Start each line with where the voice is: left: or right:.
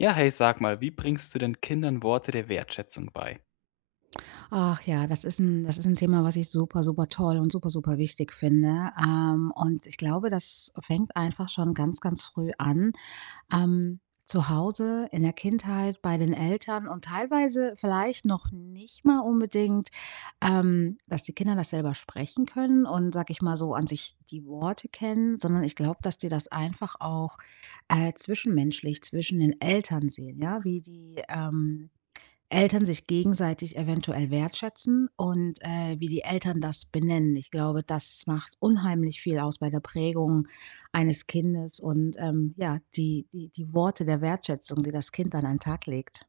left: Ja, hey, sag mal, wie bringst du denn Kindern Worte der Wertschätzung bei?
right: Ach ja, das ist 'n das ist 'n Thema, was ich super, super toll und super, super wichtig finde, ähm und ich glaube, das fängt einfach schon ganz, ganz früh an. Ähm, zu Hause in der Kindheit bei den Eltern und teilweise vielleicht noch nicht mal unbedingt, ähm, dass die Kinder das selber sprechen können und sage ich mal so, an sich die Worte kennen, sondern ich glaube, dass die das einfach auch, äh, zwischenmenschlich zwischen den Eltern sehen. Ja, wie die, ähm, Eltern sich gegenseitig eventuell wertschätzen und, äh, wie die Eltern das benennen. Ich glaube, das macht unheimlich viel aus bei der Prägung eines Kindes. Und, ähm, ja, die die die Worte der Wertschätzung, die das Kind dann an den Tag legt.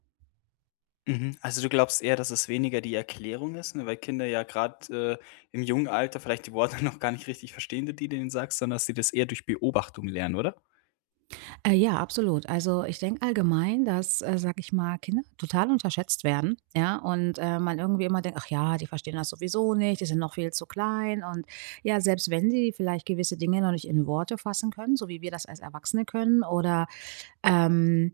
left: Mhm, also du glaubst eher, dass es weniger die Erklärung ist, ne, weil Kinder ja gerade, äh, im jungen Alter vielleicht die Worte noch gar nicht richtig verstehen, die du denen sagst, sondern dass sie das eher durch Beobachtung lernen, oder?
right: Äh, ja, absolut. Also, ich denke allgemein, dass, äh, sage ich mal, Kinder total unterschätzt werden, ja, und, äh, man irgendwie immer denkt: „Ach ja, die verstehen das sowieso nicht. Die sind noch viel zu klein." Und ja, selbst wenn sie vielleicht gewisse Dinge noch nicht in Worte fassen können, so wie wir das als Erwachsene können, oder, ähm,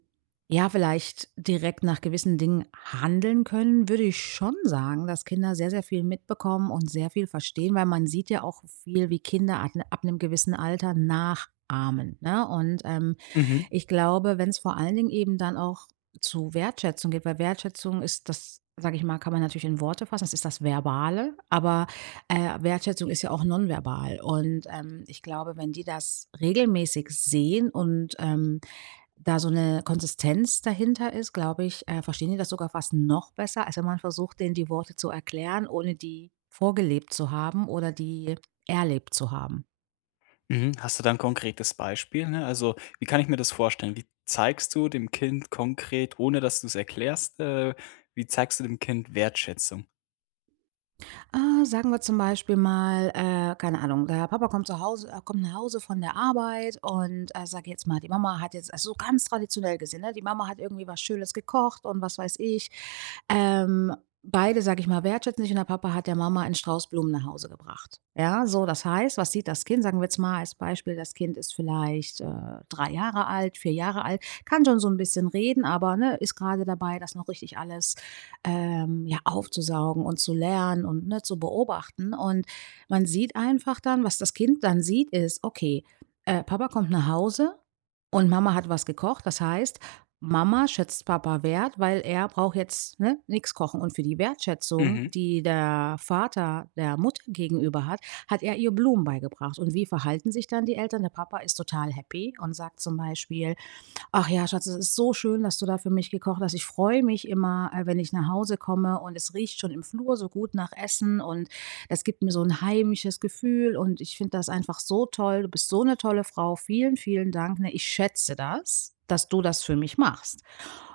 right: ja, vielleicht direkt nach gewissen Dingen handeln können, würde ich schon sagen, dass Kinder sehr, sehr viel mitbekommen und sehr viel verstehen, weil man sieht ja auch viel, wie Kinder ab 'n ab 'nem gewissen Alter nachahmen, ne, und ähm,
left: Mhm.
right: ich glaube, wenn es vor allen Dingen eben dann auch zu Wertschätzung geht weil Wertschätzung ist das, sage ich mal kann man natürlich in Worte fassen. Es ist das Verbale. Aber, äh, Wertschätzung ist ja auch nonverbal. Und, ähm, ich glaube, wenn die das regelmäßig sehen und, ähm, da so 'ne Konsistenz dahinter ist, glaube ich, äh, verstehen die das sogar fast noch besser, als wenn man versucht, denen die Worte zu erklären, ohne die vorgelebt zu haben oder die erlebt zu haben.
left: Mhm, hast du da 'n konkretes Beispiel, ne? Also, wie kann ich mir das vorstellen? Wie zeigst du dem Kind konkret, ohne dass du es erklärst, äh wie zeigst du dem Kind Wertschätzung?
right: Ah, sagen wir zum Beispiel mal, äh, keine Ahnung. Der Papa kommt zu Hause er kommt nach Hause von der Arbeit und, äh, sage jetzt mal, die Mama hat jetzt so ganz traditionell gesehen. Die Mama hat irgendwie was Schönes gekocht. Und was weiß ich. Ähm, beide, sage ich mal, wertschätzen sich und der Papa hat der Mama einen Strauß Blumen nach Hause gebracht. Ja? So das heißt, was sieht das Kind? Sagen wir jetzt mal als Beispiel: Das Kind ist vielleicht, äh, drei Jahre alt, vier Jahre alt, kann schon so 'n bisschen reden, aber ne, ist gerade dabei, das noch richtig alles, ähm, ja aufzusaugen und zu lernen und ne, zu beobachten und man sieht einfach dann, was das Kind dann sieht, ist: „Okay, äh, Papa kommt nach Hause und Mama hat was gekocht. Das heißt, Mama schätzt Papa Wert, weil er braucht jetzt, ne, nix kochen." Und für die Wertschätzung,
left: Mhm.
right: die der Vater der Mutter gegenüber hat, hat er ihr Blumen beigebracht. Und wie verhalten sich dann die Eltern? Der Papa ist total happy und sagt zum Beispiel: ,,Ach ja, Schatz, es ist so schön, dass du da für mich gekocht hast. Ich freue mich immer, äh, wenn ich nach Hause komme. Und es riecht schon im Flur so gut nach Essen und das gibt mir so 'n heimisches Gefühl und ich finde das einfach so toll. Du bist so 'ne tolle Frau! Vielen, vielen Dank, ne? Ich schätze das, dass du das für mich machst.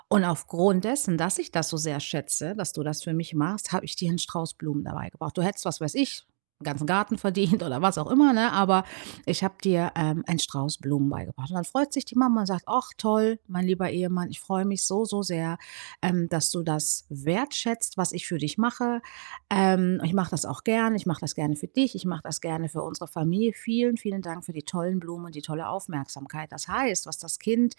right: Und aufgrund dessen, dass ich das so sehr schätze, dass du das für mich machst, habe ich dir einen Strauß Blumen dabei gebracht. Du hättest, was weiß ich 'n ganzen Garten verdient oder was auch immer ne? Aber ich habe dir, ähm, einen Strauß Blumen beigebracht." Und dann freut sich die Mama und sagt: ,,Ach, toll, mein lieber Ehemann. Ich freue mich so, so sehr, ähm, dass du das wertschätzt, was ich für dich mache. Ähm, ich mache das auch gerne. Ich mache das gerne für dich. Ich mache das gerne für unsere Familie. Vielen, vielen Dank für die tollen Blumen und die tolle Aufmerksamkeit." Das heißt, was das Kind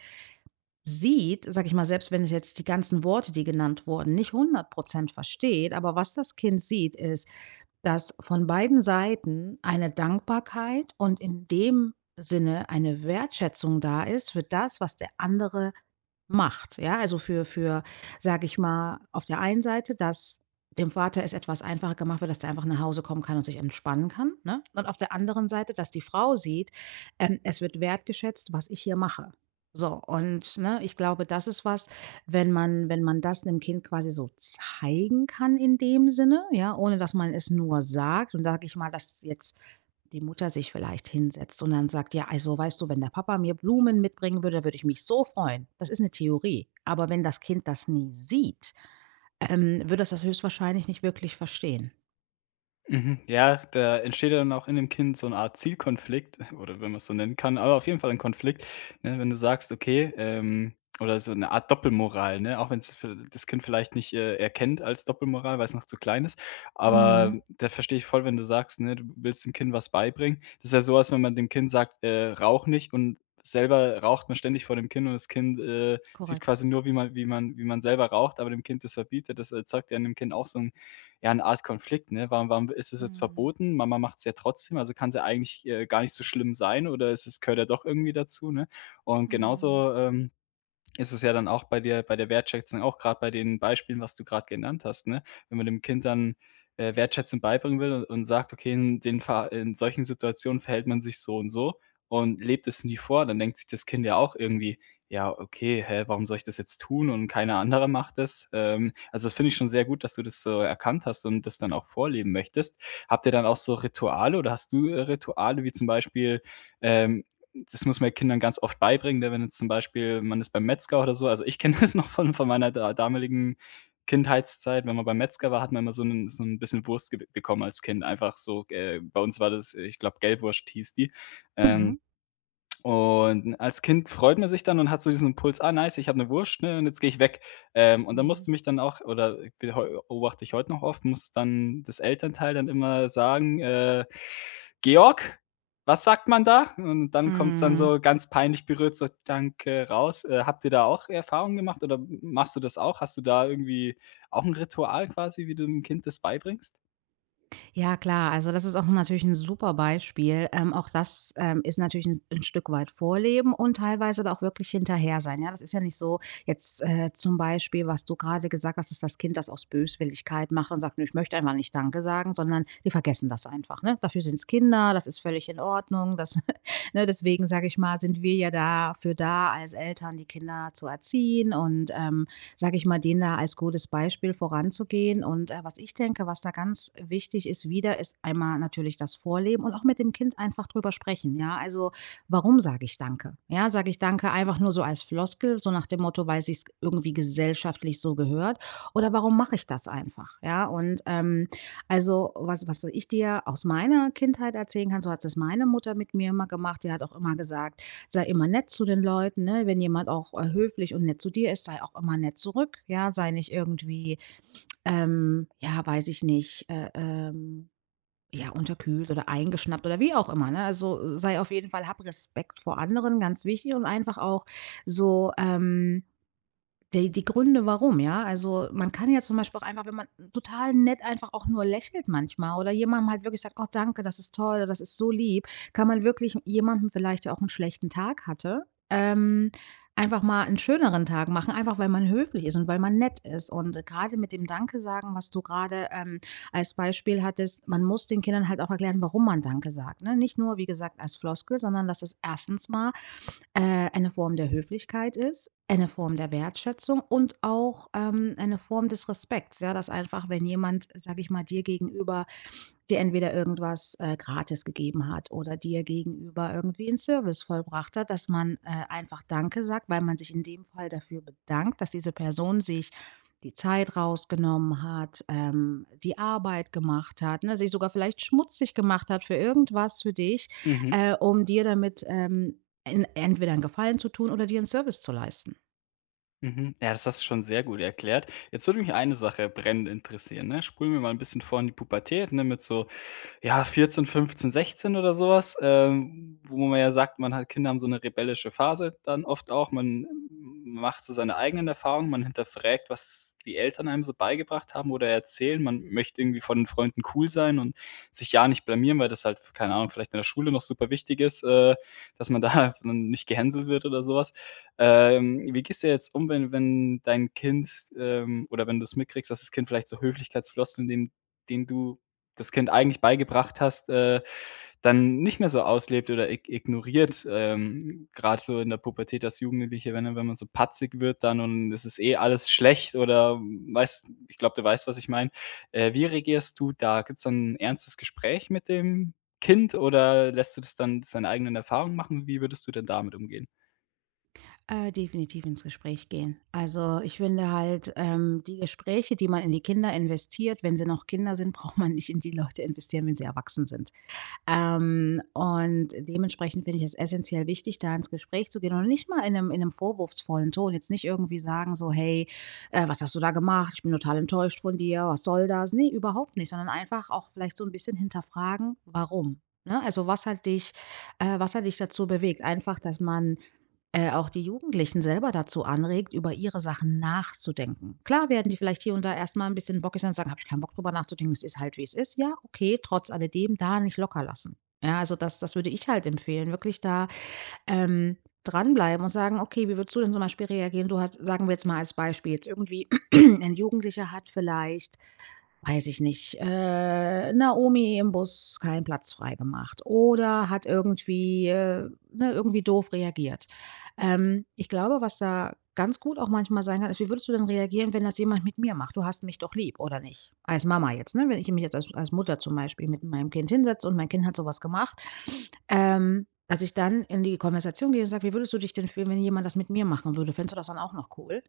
right: sieht, sage ich mal, selbst wenn es jetzt die ganzen Worte, die genannt wurden, nicht 100 % versteht, aber was das Kind sieht, ist, dass von beiden Seiten eine Dankbarkeit und in dem Sinne eine Wertschätzung da ist für das, was der andere macht. Ja, also für für, sage ich mal, auf der einen Seite, dass dem Vater es etwas einfacher gemacht wird, dass er einfach nach Hause kommen kann und sich entspannen kann, ne? Und auf der anderen Seite, dass die Frau sieht, ähm, es wird wertgeschätzt, was ich hier mache, so. Und, ne, ich glaube, das ist was, wenn man wenn man das 'nem Kind quasi so zeigen kann, in dem Sinne, ja, ohne dass man es nur sagt, dann sage ich mal, dass jetzt die Mutter sich vielleicht hinsetzt und dann sagt: „Ja also weißt du, wenn der Papa mir Blumen mitbringen würde, würde ich mich so freuen." Das ist 'ne Theorie. Aber wenn das Kind das nie sieht, ähm, wird dass das höchstwahrscheinlich nicht wirklich verstehen.
left: Mhm, ja, da entsteht ja dann auch in dem Kind so 'ne Art Zielkonflikt, oder wenn man es so nennen kann. Aber auf jeden Fall ein Konflikt, ne, wenn du sagst: „Okay, ähm" oder so 'ne Art Doppelmoral, ne? Auch wenn es für das Kind vielleicht nicht, äh erkennt als Doppelmoral, weil es noch zu klein ist.
right: Mhm.
left: Aber da verstehe ich voll, wenn du sagst, ne, du willst dem Kind was beibringen. Das ist ja sowas, wenn man dem Kind sagt, äh: „Rauche nicht." und selber raucht man ständig vor dem Kind und das Kind, äh, sieht
right: Korrekt.
left: quasi nur, wie man wie man wie man selber raucht, aber dem Kind das verbietet. Das erzeugt ja in dem Kind auch so 'n ja 'ne Art Konflikt, ne? „Warum warum ist das jetzt
right: Mhm.
left: verboten? Mama macht es ja trotzdem. Also kann es ja eigentlich, äh, gar nicht so schlimm sein, oder es ist gehört ja doch irgendwie dazu“, ne? Und
right: Mhm.
left: genauso, ähm, ist es ja dann auch bei der bei der Wertschätzung auch gerade bei den Beispielen, was du gerade genannt hast, ne? Wenn man dem Kind dann, äh, Wertschätzung beibringen will und sagt: „Okay, in den fa in solchen Situationen verhält man sich so und so" und lebt es nie vor, dann denkt sich das Kind ja auch irgendwie: „Ja, okay, hä, warum soll ich das jetzt tun und keiner anderer macht das?" Ähm, also das finde ich schon sehr gut, dass du das so erkannt hast und das dann auch vorleben möchtest. Habt ihr dann auch so Rituale oder hast du Rituale wie zum Beispiel, ähm das muss man den Kindern ganz oft beibringen, wenn jetzt zum Beispiel man ist beim Metzger oder so. Also ich kenne das noch von von meiner da damaligen Kindheitszeit, wenn man beim Metzger war, hat man immer so 'n so 'n bisschen Wurst ge bekommen als Kind. Einfach so, äh, bei uns war das, äh ich glaube, Gelbwurst hieß die. Ähm,
right: Mhm.
left: und als Kind freut man sich dann und hat so diesen Impuls: „Ah, nice, ich habe 'ne Wurst ne, und jetzt gehe ich weg." Ähm, und da
right: Mhm.
left: musste mich dann auch oder be heu beobachte ich heute noch oft, muss dann das Elternteil dann immer sagen, äh: „Georg, was sagt man da?" Und dann kommt es dann
right: Mhm.
left: so ganz peinlich berührt, so: „Danke" raus. Äh, habt ihr da auch Erfahrung gemacht, oder m machst du das auch? Hast du da irgendwie auch 'n Ritual quasi, wie du 'nem Kind das beibringst?
right: Ja, klar. Also, das ist auch 'n natürlich 'n super Beispiel, ähm, auch das, ähm, ist natürlich 'n 'n Stück weit Vorleben und teilweise da auch wirklich hinterher sein. Ja, das ist ja nicht so jetzt, äh, zum Beispiel, was du gerade gesagt hast, dass das Kind das aus Böswilligkeit macht und sagt: „Ne, ich möchte einfach nicht danke sagen,“ sondern die vergessen das einfach, ne? Dafür sind's Kinder, das ist völlig in Ordnung. Das ne, deswegen sage ich mal, sind wir ja dafür da als Eltern, die Kinder zu erziehen. Und, ähm, sage ich mal, denen da als gutes Beispiel voranzugehen. Und, äh, was ich denke, was da ganz wichtig ist, wieder, ist einmal natürlich das Vorleben und auch mit dem Kind einfach drüber sprechen, ja? Also, warum sage ich „danke“? Ja, sage ich „danke“ einfach nur so als Floskel, so nach dem Motto, weil's sich irgendwie gesellschaftlich so gehört. Oder warum mache ich das einfach? Ja und, ähm, also, was was so ich dir aus meiner Kindheit erzählen kann, so hat s das meine Mutter mit mir immer gemacht. Die hat auch immer gesagt,: „Sei immer nett zu den Leuten,“ ne? „Wenn jemand auch, äh, höflich und nett zu dir ist, sei auch immer nett zurück,“ ja, „Sei nicht irgendwie, ähm, ja, weiß ich nicht, äh, ähm, ja, unterkühlt oder eingeschnappt“ oder wie auch immer ne? Also: „Sei auf jeden Fall hab Respekt vor anderen,” ganz wichtig, und einfach auch so, ähm, d die Gründe, warum, ja? Also, man kann ja zum Beispiel auch einfach wenn man total nett einfach auch nur lächelt manchmal oder jemand mal wirklich sagt: „Oh, danke. Das ist toll. Das ist so lieb. “Kann man wirklich jemanden vielleicht, der auch 'n schlechten Tag hatte, ähm, einfach mal 'nen schöneren Tag machen, einfach weil man höflich ist und weil man nett ist. Und gerade mit dem Danke-Sagen, was du gerade, ähm, als Beispiel hattest, man muss den Kindern halt auch erklären, warum man „danke“ sagt ne? Nicht nur wie gesagt, als Floskel, sondern dass es erstens mal, äh, eine Form der Höflichkeit ist, eine Form der Wertschätzung und auch, ähm, eine Form des Respekts, ja, dass einfach, wenn jemand, sage ich mal, dir gegenüber, dir entweder irgendwas, äh, gratis gegeben hat oder dir gegenüber irgendwie 'n Service vollbracht hat, dass man, äh, einfach „danke“ sagt, weil man sich in dem Fall dafür bedankt, dass diese Person sich die Zeit rausgenommen hat, ähm, die Arbeit gemacht hat, ne, sich sogar vielleicht schmutzig gemacht hat für irgendwas für dich,
left: Mhm.
right: äh, um dir damit, ähm, en entweder 'n Gefallen zu tun oder dir 'n Service zu leisten.
left: Mhm. Ja, das hast du schon sehr gut erklärt. Jetzt würde mich eine Sache brennend interessieren, ne? Spulen wir mal 'n bisschen vor in die Pubertät, ne, mit so, ja, 14, 15, 16, oder sowas, ähm, wo man ja sagt, man hat Kinder haben so 'ne rebellische Phase, dann oft auch. Man m-m m macht so seine eigenen Erfahrungen. Man hinterfragt, was die Eltern einem so beigebracht haben oder erzählen. Man möchte irgendwie vor den Freunden cool sein und sich ja nicht blamieren, weil das halt v keine Ahnung, vielleicht in der Schule noch super wichtig ist, äh, dass man da n nicht gehänselt wird oder sowas. Ähm, wie gehst jetzt um, wenn wenn dein Kind, ähm oder wenn du es mitkriegst, dass das Kind vielleicht so Höflichkeitsfloskeln, dem den du das Kind eigentlich beigebracht hast, äh, dann nicht mehr so auslebt oder ig ignoriert, ähm, grad so in der Pubertät als Jugendliche, wenn wenn man so patzig wird dann und das ist eh alles schlecht, oder weißt ich glaube, du weißt, was ich meine. Äh, wie reagierst du da? Gibt's dann 'n ernstes Gespräch mit dem Kind oder lässt du das dann seine eigenen Erfahrungen machen? Wie würdest du denn damit umgehen?
right: Äh, definitiv ins Gespräch gehen. Also, ich finde halt, ähm, die Gespräche, die man in die Kinder investiert, wenn sie noch Kinder sind, braucht man nicht in die Leute investieren, wenn sie erwachsen sind. Ähm, und dementsprechend finde ich es essenziell wichtig, da ins Gespräch zu gehen und nicht mal in 'nem in 'nem vorwurfsvollen Ton. Jetzt nicht irgendwie sagen so: „Hey, äh, was hast du da gemacht? Ich bin total enttäuscht von dir. Was soll das?“ Ne, überhaupt nicht, sondern einfach auch vielleicht so 'n bisschen hinterfragen: „Warum?“ Ne? Also: „Was hat dich, äh was hat dich dazu bewegt?“ Einfach, dass man, äh, auch die Jugendlichen selber dazu anregt, über ihre Sachen nachzudenken. Klar werden die vielleicht hier und da erst mal 'n bisschen bockig und sagen: „Habe ich kein Bock darüber nachzudenken. Es ist halt, wie es ist.“ Ja, okay. Trotz alledem da nicht locker lassen. Ja also, das das würde ich halt empfehlen. Wirklich da, ähm, dran bleiben und sagen: „Okay, wie würdest du denn zum Beispiel reagieren?“ Du hast, sagen wir jetzt mal als Beispiel jetzt irgendwie ein Jugendlicher hat vielleicht, weiß ich nicht, äh, 'ner Omi im Bus keinen Platz frei gemacht oder hat irgendwie, äh, ne, irgendwie doof reagiert. Ähm, ich glaube, was da ganz gut auch manchmal sein kann, ist: „Wie würdest du denn reagieren, wenn das jemand mit mir macht? Du hast mich doch lieb, oder nicht?“ Als Mama jetzt, ne? Wenn ich mich jetzt als als Mutter zum Beispiel mit meinem Kind hinsetze und mein Kind hat sowas gemacht. Ähm, dass ich dann in die Konversation gehe und sage: „Wie würdest du dich denn fühlen, wenn jemand das mit mir machen würde? Fändest du das dann auch noch cool?“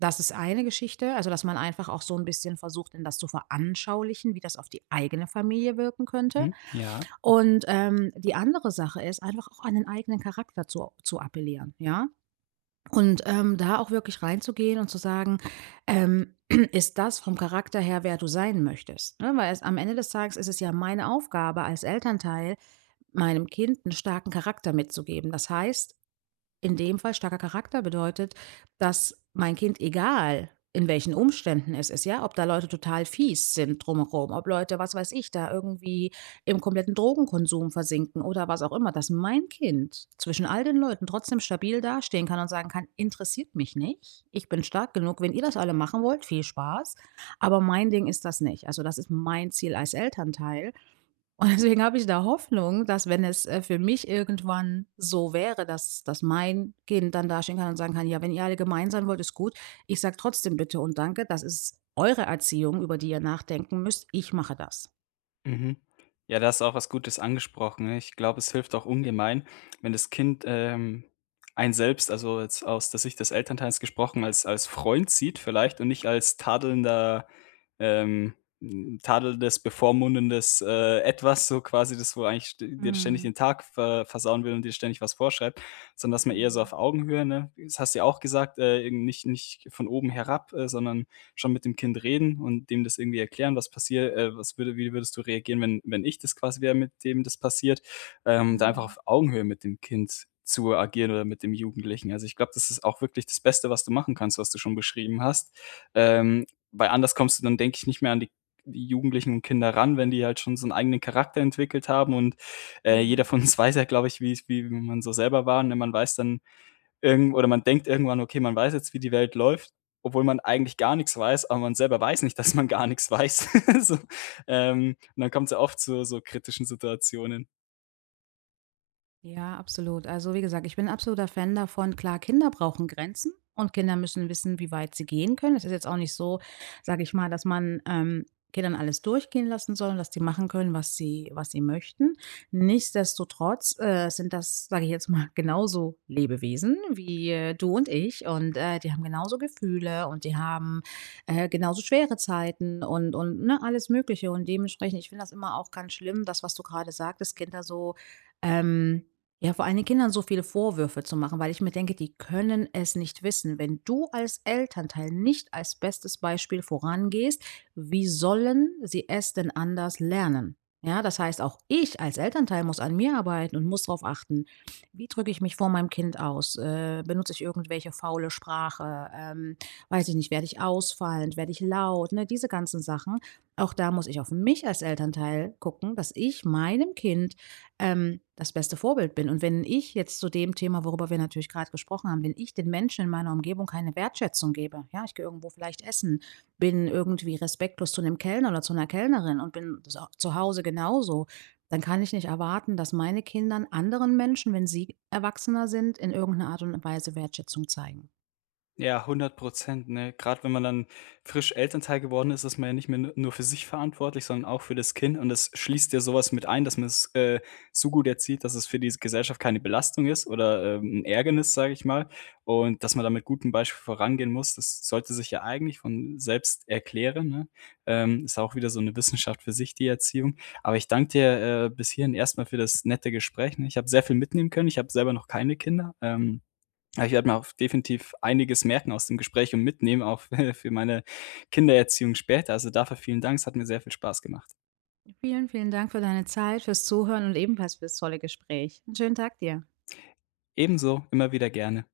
right: Das ist eine Geschichte. Also, dass man einfach auch so 'n bisschen versucht, denen das zu veranschaulichen, wie das auf die eigene Familie wirken könnte.
left: Mhm, Ja.
right: Und, ähm, die andere Sache ist einfach auch an den eigenen Charakter zu o zu appellieren. Ja? Und, ähm, da auch wirklich reinzugehen und zu sagen, ähm: „Ist das vom Charakter her, wer du sein möchtest?", ne? Weil es am Ende des Tages ist es ja meine Aufgabe, als Elternteil meinem Kind 'n starken Charakter mitzugeben. Das heißt in dem Fall starker Charakter bedeutet, dass mein Kind, egal in welchen Umständen es ist ja, ob da Leute total fies sind drumherum, ob Leute, was weiß ich da irgendwie im kompletten Drogenkonsum versinken oder was auch immer, dass mein Kind zwischen all den Leuten trotzdem stabil dastehen kann und sagen kann: „Interessiert mich nicht. Ich bin stark genug, wenn ihr das alle machen wollt, viel Spaß. Aber mein Ding ist das nicht.“ Also, das ist mein Ziel als Elternteil. Und deswegen habe ich da Hoffnung, dass, wenn es, äh, für mich irgendwann so wäre, dass dass mein Kind dann dastehen kann und sagen kann:„Ja, wenn ihr alle gemein sein wollt, ist gut. Ich sage trotzdem Bitte und Danke. Das ist eure Erziehung, über die ihr nachdenken müsst. Ich mache das.“
left: Mhm, ja, da hast du auch was Gutes angesprochen. Ich glaube, es hilft auch ungemein, wenn das Kind, ähm, einen selbst, also jetzt aus der Sicht des Elternteils gesprochen, als als Freund sieht vielleicht und nicht als tadelnder, ähm 'n tadelndes, bevormundendes, äh, Etwas so quasi, das wo eigentlich d dir ständig
right: Mhm.
left: den Tag ver versauen will und dir ständig was vorschreibt. Sondern dass man eher so
right: Mhm.
left: auf Augenhöhe, ne? Das hast ja auch gesagt, äh, nicht nicht von oben herab, äh, sondern schon mit dem Kind reden und dem das irgendwie erklären, was passiert, äh: „Was würde wie würdest du reagieren, wenn wenn ich das quasi wäre, mit dem das passiert?“ Ähm, da einfach
right: Mhm.
left: auf Augenhöhe mit dem Kind zu agieren oder mit dem Jugendlichen. Also, ich glaube, das ist auch wirklich das Beste, was du machen kannst, was du schon beschrieben hast. Ähm, weil anders kommst du dann, denke ich nicht mehr an die Jugendlichen und Kinder ran, wenn die halt schon so 'n eigenen Charakter entwickelt haben und, äh, jeder
right: Mhm.
left: von uns weiß ja, glaube ich, wie's wie man so selber war, ne? Man weiß dann irgend oder man denkt irgendwann: „Okay, man weiß jetzt, wie die Welt läuft“, obwohl man eigentlich gar nix weiß, aber man selber weiß nicht, dass man gar nix weiß. So, ähm, und dann kommt's ja oft zu so kritischen Situationen.
right: Ja, absolut. Also, wie gesagt, ich bin absoluter Fan davon, klar, Kinder brauchen Grenzen und Kinder müssen wissen, wie weit sie gehen können. Es ist jetzt auch nicht so, sage ich mal, dass man, ähm, Kindern alles durchgehen lassen soll und dass die machen können, was sie was sie möchten. Nichtsdestotrotz, äh, sind das, sage ich jetzt mal, genauso Lebewesen wie du und ich. Und, äh, die haben genauso Gefühle. Und die haben, äh, genauso schwere Zeiten und und ne, alles Mögliche. Und dementsprechend, ich finde das immer auch ganz schlimm, das, was du gerade sagtest, Kinder so, ähm ja vor allen Dingen Kindern so viele Vorwürfe zu machen, weil ich mir denke, die können es nicht wissen. Wenn du als Elternteil nicht als bestes Beispiel vorangehst, wie sollen sie es denn anders lernen? Ja das heißt auch ich als Elternteil muss an mir arbeiten und muss darauf achten: Wie drücke ich mich vor meinem Kind aus? Äh, benutze ich irgendwelche faule Sprache? Ähm, weiß ich nicht. Werde ich ausfallend, werde ich laut, ne, diese ganzen Sachen. Auch da muss ich auf mich als Elternteil gucken, dass ich meinem Kind, ähm, das beste Vorbild bin. Und wenn ich jetzt zu dem Thema, worüber wir natürlich gerade gesprochen haben wenn ich den Menschen in meiner Umgebung keine Wertschätzung gebe, ja, ich gehe irgendwo vielleicht essen, bin irgendwie respektlos zu 'nem Kellner oder zu 'ner Kellnerin und bin so zu Hause genauso, dann kann ich nicht erwarten, dass meine Kindern anderen Menschen, wenn sie erwachsener sind, in irgend 'ner Art und Weise Wertschätzung zeigen.
left: Ja 100 %, ne? Grad wenn man dann frisch Elternteil geworden ist, ist man ja nicht mehr nu nur für sich verantwortlich, sondern auch für das Kind. Und das schließt ja sowas mit ein, dass man's, äh, so gut erzieht, dass es für die Gesellschaft keine Belastung ist oder, ähm, 'n Ärgernis, sage ich mal. Und, dass man da mit gutem Beispiel vorangehen muss. Das sollte sich ja eigentlich von selbst erklären, ne? Ähm, ist auch wieder so 'ne Wissenschaft für sich die Erziehung. Aber ich danke dir, äh, bis hierhin erst mal für das nette Gespräch und ich habe sehr viel mitnehmen können. Ich habe selber noch keine Kinder. Ähm, aber ich werde mir auch definitiv einiges merken aus dem Gespräch und mitnehmen auch für meine Kindererziehung später. Also dafür vielen Dank. Es hat mir sehr viel Spaß gemacht.
right: Vielen, vielen Dank für deine Zeit, fürs Zuhören und ebenfalls fürs tolle Gespräch. 'N schönen Tag dir.
left: Ebenso, immer wieder gerne.